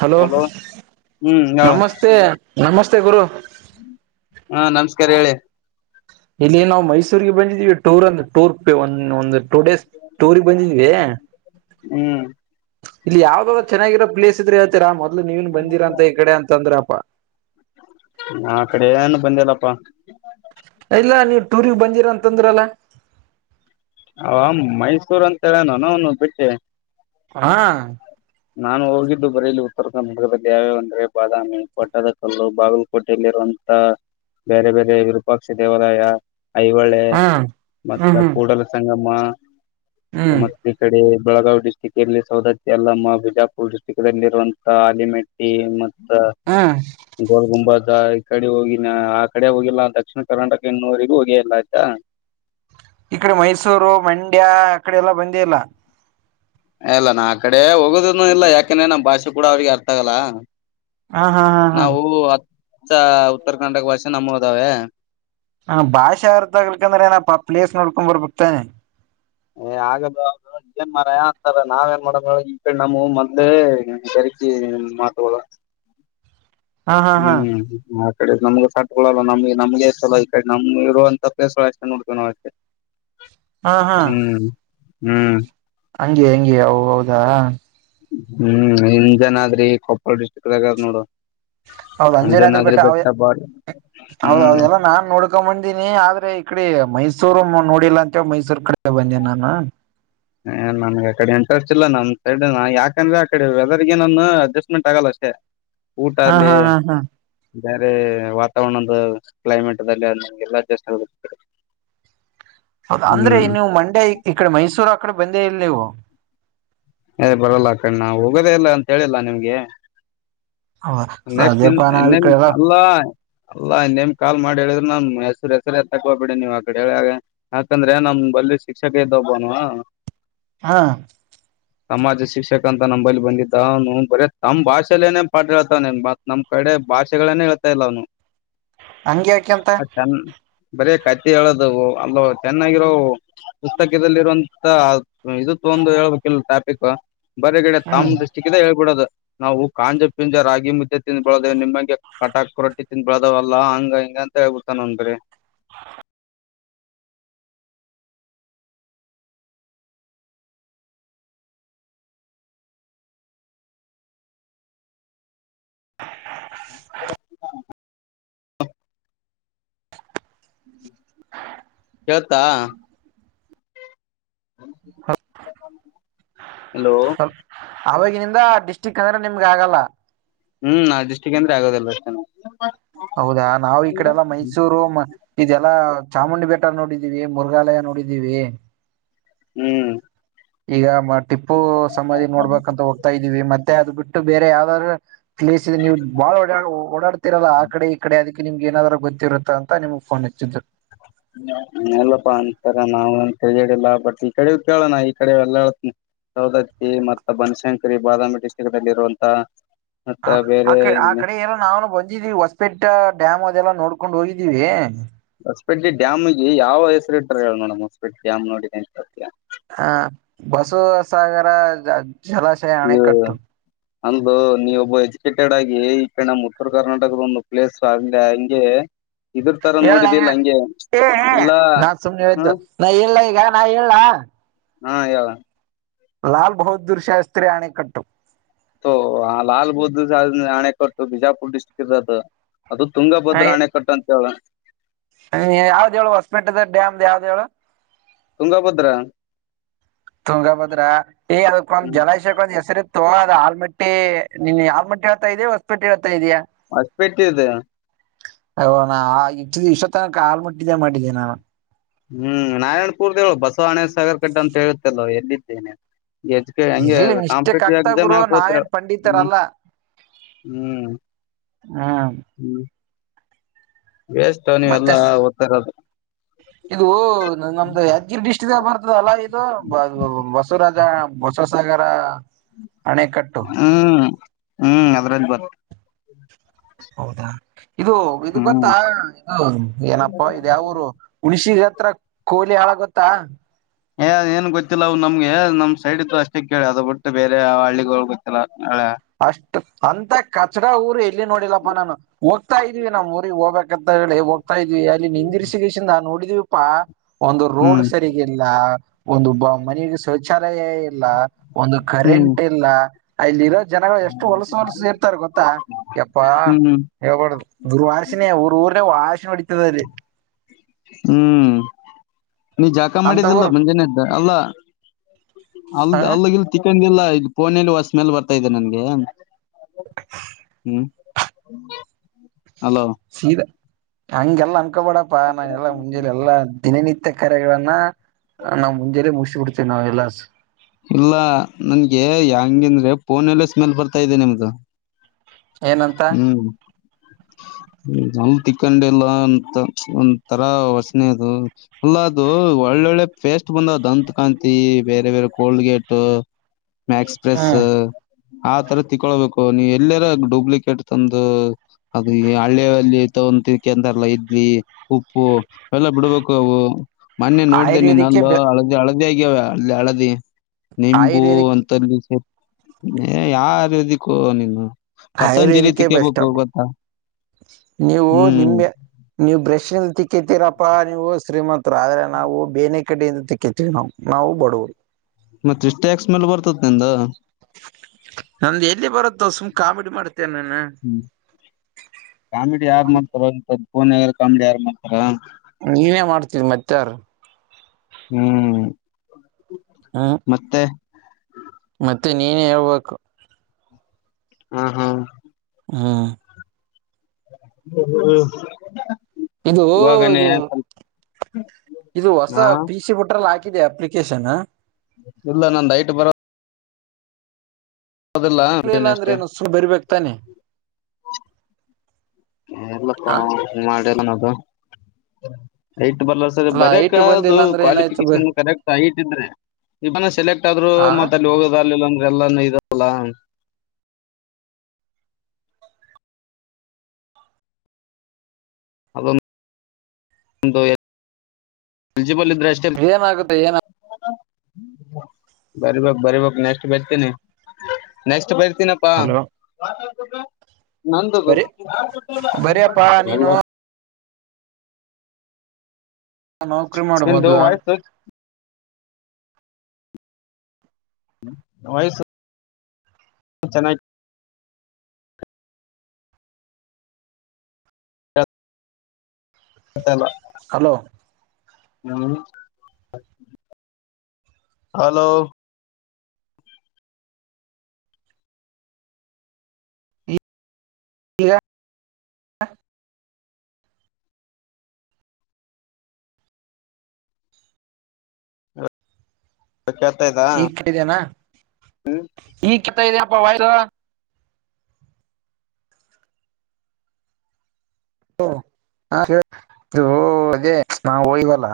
Hello ಹ್ಮ್ ಹೇಳು ನಮಸ್ತೆ ನಮಸ್ತೆ ಗುರು ಹಾ ನಮಸ್ಕಾರ ಹೇಳಿ. ಇಲ್ಲಿ ನಾವು ಮೈಸೂರಿಗೆ ಬಂದಿದೀವಿ. ಟೂರ್ ಅಂದ್ರ ಟೂರ್ ಪೆ ಒಂದು ಒಂದು ಟೂ ಡೇಸ್ ಟೂರ್ಗೆ ಬಂದಿದ್ದೀವಿ. ಹ್ಮ್ ಇಲ್ಲಿ ಯಾವ್ದಾದ್ರು ಚೆನ್ನಾಗಿರೋ ಪ್ಲೇಸ್ ಇದ್ರೆ ಹೇಳ್ತಿರಾ ಮೊದ್ಲು ನೀವೇನ್ ಬಂದಿರ ಅಂತ ಈ ಕಡೆ ಅಂತ ಅಂದ್ರಪ್ಪಾ. ಆ ಕಡೆ ಏನು ಬಂದಲ್ಲಪ್ಪಾ. ಇಲ್ಲ ನೀವ್ ಟೂರಿಗೆ ಬಂದಿರ ಅಂತಂದ್ರಲ್ಲ. ಅವ ಮೈಸೂರ್ ಅಂತೇಳ ನಾನ ಅವನು ಬಿಟ್ಟೆ. ಹಾ ನಾನು ಹೋಗಿದ್ದು ಬರೀ ಇಲ್ಲಿ ಉತ್ತರ ಕರ್ನಾಟಕದಲ್ಲಿ ಯಾವ್ಯಾವ ಅಂದ್ರೆ ಬಾದಾಮಿ ಪೋಟದ ಕಲ್ಲು ಬಾಗಲಕೋಟೆಯಲ್ಲಿರುವಂತ [unintelligible] ಬೇರೆ ಬೇರೆ ವಿರೂಪಾಕ್ಷಿ ದೇವಾಲಯ. ಐಹಳೆ ಹ್ಮ್ ಹ್ಮ್ ಮತ್ತ ಹ್ಮ್ ಕೂಡಲ ಸಂಗಮ್ಮ ಹ್ಮ್ ಮತ್ತ ಈ ಕಡೆ ಬೆಳಗಾವ್ ಡಿಸ್ಟ್ರಿಕ್ ಎಲ್ಲಿ ಸೌದತ್ತ ಯಲ್ಲಮ್ಮ. ಬಿಜಾಪುರ್ ಡಿಸ್ಟ್ರಿಕ್ಲ್ ಇರುವಂತಹ ಆಲಿಮೆಟ್ಟಿ ಮತ್ತ. ಹ್ಮ ಗೋಲ್ ಗುಂಬಸ ಈ ಕಡೆ ಹೋಗಿನ ಆ ಕಡೆ ಹೋಗಿಲ್ಲ ದಕ್ಷಿಣ ಕರ್ನಾಟಕ ಇನ್ನುವರಿಗೂ ಹೋಗೇಯಿಲ್ಲ ಆತಾ. ಈ ಕಡೆ ಮೈಸೂರು ಮಂಡ್ಯ ಅಕಡೆ ಎಲ್ಲಾ ಬಂದೇ ಇಲ್ಲ. ಎ ಇಲ್ಲ ನಾ ಆ ಕಡೆ ಹೋಗುದುನು ಇಲ್ಲ ಯಾಕಂದೆ ನಮ್ಮ್ ಭಾಷೆ ಕೂಡ ಅವ್ರಿಗೆ ಅರ್ಥ ಆಗಲ್ಲ. ಹ ಹಾ ಹಾ ಹಾ ನಾವು ಹಚ್ಚ ಉತ್ತರ ಕರ್ನಾಟಕ ಭಾಷೆ ನಮ್ಮೋವದಾವೆ. ಹ ಭಾಷಾ ಅರ್ಥ ಆಗ್ಲಕಂದ್ರೇ ಎನಪ್ಪ ಪ್ಲೇಸ್ ನೋಡ್ಕೊಂಡ್ ಬರ್ಬೇಕ್ತಾನೆ. ಏ ಆಗದು [unintelligible] ಏನ್ ಮರಯ ಆಂತರೆ ನಾವ ಎನ್ ಮಾಡದಳಗೆ ಈ ನಮ್ಮೊವು ಮೋದ್ಲೇ ಬೆರಿಕಿ ಮಾತುಗಳು. ಹಾ ಹಾ ಹಾ ಹ್ಮ್ ಈಡೆ ನಮಗೆ ಸಟ್ಗಳಲ್ಲ ನಮಗೆ ನಮ್ಗೆ ಚಲೋ ಈ ಕಡೆ ನಮ್ ಇರುವಂತ ಪ್ಲೇಸ್ಗಳು ಅಷ್ಟೇ ನೋಡ್ಕಂಡ್ [unintelligible] ಹಾ ಹಾ ಹ್ಮ್ ಹ್ಮ್ ಹಂಗೆ ಹೆಂಗೆ ಹೌದಾ ಹ್ಮ್ ಅನ್ಜನಾದ್ರಿ ಕೊಪ್ಪಳ ಡಿಸ್ಟ್ರಿಕ್ ದಾಗದ ನೋಡು. ಹೌದು ಅಂಜನಾದ್ರ ಅಂಜನಾದ್ರಿ ಬೆಟ್ಟ ಬಾರಿ ಹ್ಮ್ [unintelligible] ನಾನ್ ನೋಡ್ [unintelligible] ಗ ಬಂದೀನಿ ಆದ್ರೆ ಇ ಕಡೆ ಮೈಸೂರು ನೋಡಿಲ್ಲಾ ಅಂತ ಮೈಸೂರ್ ಕಡೆ ಬಂದೆನಿ ನಾನು. ಹ ನನ್ಗೆ ಅ ಕಡೆ ಎಂಟ್ರೆಸ್ಟ್ ಇಲ್ಲ ನಮ್ ಸೈಡ್ ಯಾಕಂದ್ರೆ ಆ ಕಡೆ ವೆದರ್ಗೆ ನಾನು ಅಡ್ಜಸ್ಟ್ಮೆಂಟ್ ಆಗಲ್ಲ ಅಷ್ಟೇ. ಊಟ ಹಾ ಅಲ್ಲೀ. ಹಾ ಹಾ ಹಾ ಬೇರೆ ವಾತಾವರಣ್ದ ಕ್ಲೈಮೇಟ್ ದಲ್ಲಿ ಎಲ್ಲಿ ಅಡ್ಜಸ್ಟ [unintelligible] ಹೌದ ಅಂದ್ರೆ ನೀವು ಮಂಡ್ಯ ಇಕಡೆ ಮೈಸೂರ್ ಅಕಡೆ ಬಂದೇ ಇಲ್ಲ ನೀವು. ಎ ಬರಲ್ಲ ಅ ಕಡೆ ಹೋಗೋದೇ ಇಲ್ಲ ಅಂತ ಹೇಳಿಲ್ಲಾ ನಿಮ್ಗೆ. ನೆಕ್ಸ್ಟ್ ಇನ್ ಅದೇಪಾ ನಾವ್ ಈ ಇನ್ನೇನ್ ಕಡೆ ಎಲ್ಲ ಅಲ್ಲ. ಅಲ್ಲ ಇನ್ನೇಮ್ ಕಾಲ್ ಮಾಡಿ ಹೇಳಿದ್ರರು ನಾನ್ ಹೆಸರು ಹೆಸರು ಎತ್ತಕ್ಕ ಹೋಗ್ಬೇಡಿ ನೀವ್ ಆ ಕಡೆ ಹೇಳ್ಯಗೆ. ಯಾಕಂದ್ರೆ ನಮ್ ಬಲ್ಲಿ ಶಿಕ್ಷಕಿ ಇದ್ದಬನು. ಹಾ ಸಮಾಜ ಶಿಕ್ಷಕ ಅಂತ ನಂಬಲ್ಲಿ ಬಂದಿದ್ದ ಅವನು ತಮ್ಮ್ ಭಾಷೆಲ್ಲೇನೇ ಪಾಠ [unintelligible] ತ್ ನಮ್ ಕಡೆ ಭಾಷೆಗಳನೆ ಹೇಳ್ತಾಲ್ಲ ಅವನು. ಹಂಗೆ ಯಾಕೆಂತ ಬರೇ ಕತೆ ಹೇಳೋದು ಅಲ್ಲ ಒ ಚೆನ್ನಾಗಿರೋವು. ಪುಸ್ತಕದಲ್ಲಿರುವಂತ ಇದು ತಗೊಂಡು ಹೇಳ್ಬೇಕಿಲ್ಲ ಟಾಪಿಕ್ಕು. ಬರೇಗಡೆ ಹ್ಮ್ ತಂಮ್ ಡಿಸ್ಟಿಕ್ದೇ ಹೇಳ್ಬಿಡದು ನಾವು ಕಾಂಜ ಪಿಂಜರಾಗಿ [unintelligible] ಮುದ್ದೆ ತಿಂದು ಬೆಲ್ದೇವ ನಿಮ್ಮಂಗೆ ಕಟಾಕ್ ರೋಟ್ಟಿ ತಿಂದ್ ಬಳದಾವಲ್ಲ ಹಂಗ ಹಿಂಗ ಅಂತ ಹೇಳ್ಬಿತಾ ನಂದರೀ. ಅ ಹಾ ಹ ಹೇಳ್ತಾ ಹ ಹಲೋ ಹ ಅವವಾಗಿನಿಂದ ಡಿಸ್ಟಿಕ್ ಅಂದ್ರೆ ನಿಮ್ಗ ಆಗಲ್ಲ ಹ್ಮ್ ನಾಡ್ಜಸ್ಗೆ ಅಂದ್ರೆ ಆಗೋದಲ್ಲ ಅಷ್ಟ ಹೌದಾ ನಾವು ಈ ಕಡೆಲ್ಲ ಮೈಸೂರು ಇದೆಲ್ಲಾ ಚಾಮುಂಡಿ ಬೆಟ್ಟ ನೋಡಿದೀವಿ ಮೃಗಾಲಯ ನೋಡಿದೀವಿ ಹ್ಮ್ ಈಗ ಟಿಪ್ಪು ಸಮಾಧಿ ಹ್ಮ್ ನೋಡ್ಬೇಕಂತ ಹೋಗ ಹತಾ ಇದೀವಿ ಮತ್ತೆ ಅದು ಬಿಟ್ಟು ಬೇರೆ ಯಾವ್ದಾದ್ರು ಪ್ಲೇಸ್ ಇದೆ ನೀವು ಬಾಳ ಓಡ ಓಡಾಡ್ತಿರಲ್ಲ ಈ ಕಡೆ ಈ ಕಡೆ ಅದಕ್ಕೆ ನಿಮ್ಗೆ ಏನಾದ್ ಗೊತ್ತರುತ್ತ ಅಂತ ನಿಮ್ ಫೋನ್ ಹಚ್ಚಿದ್ರು ಹ್ಮ ಎಲ್ಲಪ್ಪಾ ಅಂತರ ನಾವ್ ಅಂತೇಡಿಿಲ್ಲ ಬಟ್ ಈ ಕಡೆ ಕೇಳೋಣ ಈ ಕಡೆ ಎಲ್ಲಾ ಹೇಳತ್ನ ಸೌದತ್ತಿ ಮತ್ತ ಬನಶಂಕರಿ ಬಾದಾಮಿ ಡಿಸ್ಟ್ರಿಕ್ ನಲ್ಲಿ ಇರುವಂತ ಮತ್ತ ಹ ಆ ಬೇರೆ ಕ ಆ ಇಲ್ಲಿ ಕಡೆ ಎಲ್ಲ ನಾವು ಬಂದಿದ್ದೀವಿ ಹೊಸಪೆಟ್ಟ ಡ್ಯಾಮ್ ಅದೆಲ್ಲ ನೋಡ್ಕೊಂಡು ಹೋಗಿದ್ದೀವಿ ಹೊಸಪೆಡ್ಡಿ ಡ್ಯಾಮಗೆ ಯಾವ ಹೆಸರು ಇಟ್ರ ಹೇಳ ನೋಡಮ ಹೊಸಪೆಟ್ಟೆ ಡಾಮ್ ನೋಡಂತಾ ಹ ಬಸವಸಾಗರ ಜಲಾಶಯ ಹ್ಮ ಅಣೆಕಟ್ಟು ಅಂದು ನೀವ ಒಬ್ಬ ಎಜುಕೇಟೆಡ್ ಆಗಿ ಈ ಕಡೆ ನಮ್ ಉತ್ತರ ಕರ್ನಾಟಕದ ಒಂದು ಪ್ಲೇಸ್ ಆಗ್ಲಿ ಹಂಗೆ. ಇದ್ರ ತರ ಹೇಳ ನೋಡಿದ್ದಲ್ಲ ಹಂಗೆ ಏ ಎಲ್ಲಾ ನಾ ಸುಮ್ನೆ ಹಾ ಹೇಳಿದ್ದು ನಾ ಇಲ್ಲ ಈಗ ನಾ ಹೇಳಲ್ಲಾ ಹಾ ಯ ಲಾಲ್ ಬಹದ್ದೂರ್ ಶಾಸ್ತ್ತ್ರರಿ ಆಣ ಕಟ್ಟು ಹ ಲಾಲ್ ಬುದದ್ಧಣೆ ಕೊಟ್ಟು ಬಿಜಾಪುರ್ ಡಿಸ್ಟ್ರಿಕ್ ಇ ಅದು ತುಂಗಭದ್ರ ಆಣೆ ಕಟ್ಟ ಅಂತ ಹೇಳ ಯಾವ್ದ ಹೇಳು ಹೊಸಮೆಟೆದ ಡ್ಯಾಮ್ ಯಾವ್ದ ಹೇಳು ತುಂಗಾಭದ್ರ ತುಂಗಭದ್ರ ಅ ಹ್ಮ್ ಜಲ ಕ್ ಒಂದ್ ಹೆಸರಿ ಇತ್ತು ಅದ ಆಾಳ್ಮಟ್ಟಿ ನಿನ್ ಆಾಳ್ ಮಟ್ಟಿ ಹೇಳ್ತಾ ಇದೀ ಹೊಸಮಟ್ಟಿ ಹೇಳ್ತಾ ಇದೀ. ಮಸಪೆಟ್ಟಿದ್ದ ಅಯ ಇಷ್ಟ ಇಷ ತನಕ ಹಾಲು ಮುಟ್ಟಿದ್ದೆ ಮಾಡಿದ್ದೆ ನಾನು ಹ್ಮ್ ನಾರಾಯಣಪುರ್ದವು ಬಸವಣೇಶ ಸಾಗರ್ ಕಡ್ಡೆ ಅಂತ ಹೇಳುತ್ತಲ್ವ ಎಲ್ಲಿದ್ದೇನೆ ಎಜು ಹಗೆ ಇರ್ಲಿ ಮಿಸ್ಟೇಕ್ ಕಾಂಪಿಟೇಟಿವ್ ಆಗ್ತಾ ಎಕ್ಸಾಮ್ ಗುರು ಯಾಕ ಹತ್ರ ನಾವೇನ್ ಹ್ಮ್ ಪಂಡಿತರಲ್ಲ ಹ್ಮ್ ಹ್ಮ್ ಹ್ಮ್ ವಸ್ಟ್ ಮತ್ತೆ ಇದು ನಮ್ದ ಯಾದಗಿರಿ ಡ್ಟ ಇ ಬರ್ತದಲ್ಲಾ ಇದು ಬಸವರಾಜ ಬಸವಸಾಗರ ಅಣೆಕಟ್ಟು ಹ್ಮ್ ಹ್ಮ್ ಅದ್ರಲ್ಲಿ ಬರ್ ಹೌದಾ ಇದು ಇದು ಹ್ಮ್ ಗೊತ್ತದು ಏನಪ್ಪಾ ಇದ ಯಾವರು ಹಣಸಿಗೆ ಹತ್ರ ಕೋಲಿ ಹಾಳಾಗತ್ತಾ ಏನ್ ಗೊತ್ತಿಲ್ಲ ಅ್ ನಮ್ಗೆ ನಮ್ ಸೈಡ್ ಇ್ದ ಅಷ್ಟೇ ಕೇಳಿ ಅದ ಬಿಟ್ಟು ಬೇರೆ ಹಳ್ಳಿಗಳು ಗೊತ್ತಿಲ್ಲ ಅಷ್ಟು ಅಂತ ಕಚಡ ಊರು ಎಲ್ಲಿ ನೋಡಿಲ್ಲಪ್ಪಾ ನಾನು ಹೋಗ್ತಾ ಇದೀವಿ ನಮ್ ಊರಿಗೆ ಹೋಗ್ಬೇಕಂತ ಹೇಳಿ ಹೋಗ ತಾ ಇದವಿ ಅಲ್ಲಿ ನಿಂದಿರ್ಸಿಗಸಿಂದ ನೋಡಿದ್ವಿಪ್ಪಾ ಒಂದು ರೋಡ್ ಹ್ಮ್ ಸರಿ ಇಲ್ಲ ಒಂದು ಬ ಮನಿಗಿ ಶೌಚಾಲಯ ಇಲ್ಲ ಒಂದು ಹ್ಮ್ ಕರೆಂಟ್ ಇಲ್ಲ ಅಲ್ಲಿ ಇರೋದ ಜನಗಳು ಎಷ್ಟು ಹೊಲಸ ಹೊಲ್ಸ ಇರ್ತಾರ ಗೊತ್ತಾ ಎಪ್ಪಾ ಹ್ಮ್ ಹೇಳಬಾರ್ದು ದುರ್ವಾಸಶಿನ ಊರ ಊರನೆ ವಾಶಿನ ಹೊಡತದಲ್ಲಿ ಹ್ಮ್ ನೀ ಜಾಕ ಅಂತ ಮಾಡಿದಲ್ಲ ಊರು ಮುಂಜಾನೆ ಎದ್ದ ಅಲ್ಲ ಅಲ್ ಹ ಅಲ್ಗ ಗಿಲ್ ತಿಕ್ಕಂದಿಲ್ಲ ಇ ಪೋನಲಿ ಸ್ಮೆಲ್ ಬರ್ತಾ ಇದೆ ನನ್ಗೆ ಹ್ಮ್ ಹಲೋ ಸೀದಾ ಹಂಗೆಲ್ಲಾ ಅನ್ಕಬೇಡಪ್ಪಾ ನಾನ ಎಲ್ಲಾ ಮುಂಜೆಲಿ ಎಲ್ಲಾ ದಿನನಿತ್ಯ ತೆಕ್ಕರೆಗಳನ್ನ ನಾವು ಮುಂಜೇ ಮುಗಿಸಿಿಬಿಡ್ತೇವಿ ನಾವ ಎಲ್ಲಸು ಇಲ್ಲ ನನ್ಗೆ ಹೆಂಗ ಅಂದ್ರೆ ಫೋನಲ್ಲೆ ಸ್ಮೆಲ್ ಬರ್ತಾ ಇದೆ ನಿಮ್ದು ಏನಂತ ಹೂ [unintelligible] ಹಲ್ ತಿಕ್ಕೊಂಡೆ ಇಲ್ಲ ಒಂದ ತರ ವಷನೆ ಅದು ಅಲ್ಲ ಅದು ಒಳ್ಳೊಳ್ಳೆ ಪೇಸ್ಟ್ ಬಂದಾವ ದಂತ ಕಾಂತಿ ಬೇರೆ ಬೇರೆ ಕೋಲ್ ಗೇಟ್ ಮ್ಯಾಕ್ಸ್ ಪ್ರೆಸ್ ಹ್ಮ್ ಆ ತರ ತಿಕೊಳ್ಬೇಕು ನೀವು ಎಲ್ಲರ ಡೂಪ್ಲಿಕೇ ಹಿಟ್ಟ ತಂದು ಅದು ಹಳ್ಳಿಯಲ್ಲಿ ತೊಗಂತ ಕೆಂತಾರಲ್ಲ ಇದ್ಲಿ ಉಪ್ಪು ಎಲ್ಲ ಬಿಡ್ಬೇಕು ಅವು ಮೊನ್ನೆ ನೋಡಿದೆ ಆಯುರ್ವೇದಿಕ್ಕೆ ನಿನ್ನಲ್ಲ ಬೆ ಹಳದಿ ಹಳದಿ ಆಗ್ಯಾವ ಅಲ್ಲಿ ಹಳದಿ ನಿಂಬು ಆಯುರ್ವೇದಿಕ್ ಯಾವ ಆವೇದಿಕ್ಕೂ ನೀನು ಪತಂಜಲಿ ಆಯುರ್ವೇದಿಕೇ ಬೆಸ್ಟ್ ತಿಕ್ಕೇಬೇಕು ಅಬ್ಬ ಗೊತ್ತಾ ನೀವು ಹ್ಮ್ ನಿಮೆ ನೀವು್ ಬ್ರಶ್ ಇಿಂದ ತಿಕ್ಕತ್ತೀರಪ್ಪಾ ನೀವು ಶ್ರೀಮಂತ್ರು ಆದ್ರೆ ನಾವು ಬೇನೆ ಕಡೆಯಿಂದ ತಿಕ್ಕತಿ ನಾವು ಬಡವರು ಮತ್ತೆಷ್ಟ ಟ್ಯಾಕ್ಸ್ ಮೇಲೆ ಬರ್ತದ ನಿಂದ ನಂದು ಎಲ್ಲಿ ಬರುತ್ತ ಸುಮ್ ಕಾಮಿಡಿ ಮಾಡ್ತೇನೆ ನಾನು ಹ್ಮ್ ಕಾಮಿಡಿ ಯಾರು ಮಾಡ್ತಾರ ಫೋನ್ಗ ಕಾಮಿಡಿ ಯಾರು ಮಾಡ್ತಾರ ನೀನೇ ಮಾಡ್ತೀರಿ ಮತ್ತಾರ್ ಹ್ಮ್ ಹಾಂ ಮತ್ತೆ ಮತ್ತೆ ನೀನೇ ಹೇಳ್ಬೇಕು ಹಾ ಹಾ ಹ್ಮ್ ಹ ಹ್ಮ್ ಇದು ಇದು ಇದು ಹೊಸ ಹಾ ಪಿಸಿ ಬಿುಟ್ರಲ್ಲಿ ಹಾಕಿದೆ ಅ ಸ ನ ಇಲ್ಲ ನಂದ ಐಟ್ ಬರೋ ಬರೋದಿಲ್ಲ ಲ್ಲಾ ಬಿಟ್ಟಿನಿ ಅಂದ್ರೆ ಅಷ್ಟೇ ನಸು ಬರಿಬೇಕಕ್ತಾನೆ [unintelligible] ಲ್ಲ ಮಾಡಲ್ಲ ನತು ಐಟ್ ಬರ್ಲ ಸರಿ ಅಲ್ಲ ಬರಕ್ ಐಟ್ ಅದು ಬಂದಿಲ್ಲ ಅಂದ್ರೆ ಏನಾಯ್ತು ಬ ಕ್ವಾಲಿಫಿಕೇಶನ್ ಕರೆಕ್ಟ್ ಆಗಿಟ್ಟಿದ್ರೆ ಇನ ಸೆಲೆಕ್ಟ್ ಆದ್ರು ಹ ಮತ್ ಅಲ್ಲಿ ಹೋಗದ ಅಲ್ಲಿಲ್ಲ ಅಂದ ಎಲ್ಲಾನ ಇದಲ್ಲ ಅದು ಎಜಿಬಲ್ ಇದ್ರ ಏನಾಗುತ್ತೆ ಏನ ಬರಿಬೇಕಕ್ ಬರಿಬೇಕಕ್ ನೆಕ್ಸ್ಟ್ ಬರ್ತೀನಿ ನೆಕ್ಸ್ಟ್ ಬರ್ತ ನಪ್ಪ ಹಲೋ ನಂದದು ಬರಿ ಬರಿಯಪ್ಪಾ ನೀನು ನೌಕರಿ ಮಾಡು ನಿಂದು ಮೊದ್ಲು ವಯಸ್ಸು ರಾಯಸ [unintelligible] ಚೆನ್ನೈ [unintelligible] ಮತ್ತೆ ಎಲ್ಲ ಹಲೋ ನಮ್ನಿತ್ [unintelligible] ಹಲೋ ಈಗ [inaudible] [unintelligible] ಕೇಳ್ತಾ ಇದಾ ಈಗ ಫಿಟ್ಟಿದೆನಾ ಈಗ್ ಕಿತ್ತೋಗಿದೇನಪ್ಪಾ ವೈಯರು ಹ್ಮು ಹ್ಮಾ ಹೇಳ್ ಇವೂ ಹೇ ನಾವು ಹೋಗಿಲ್ವಲ್ಲಾ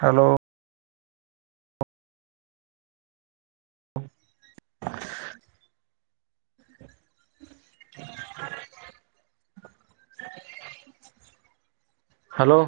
ಹಲೋ [unintelligible] [unintelligible] ಹಲೋ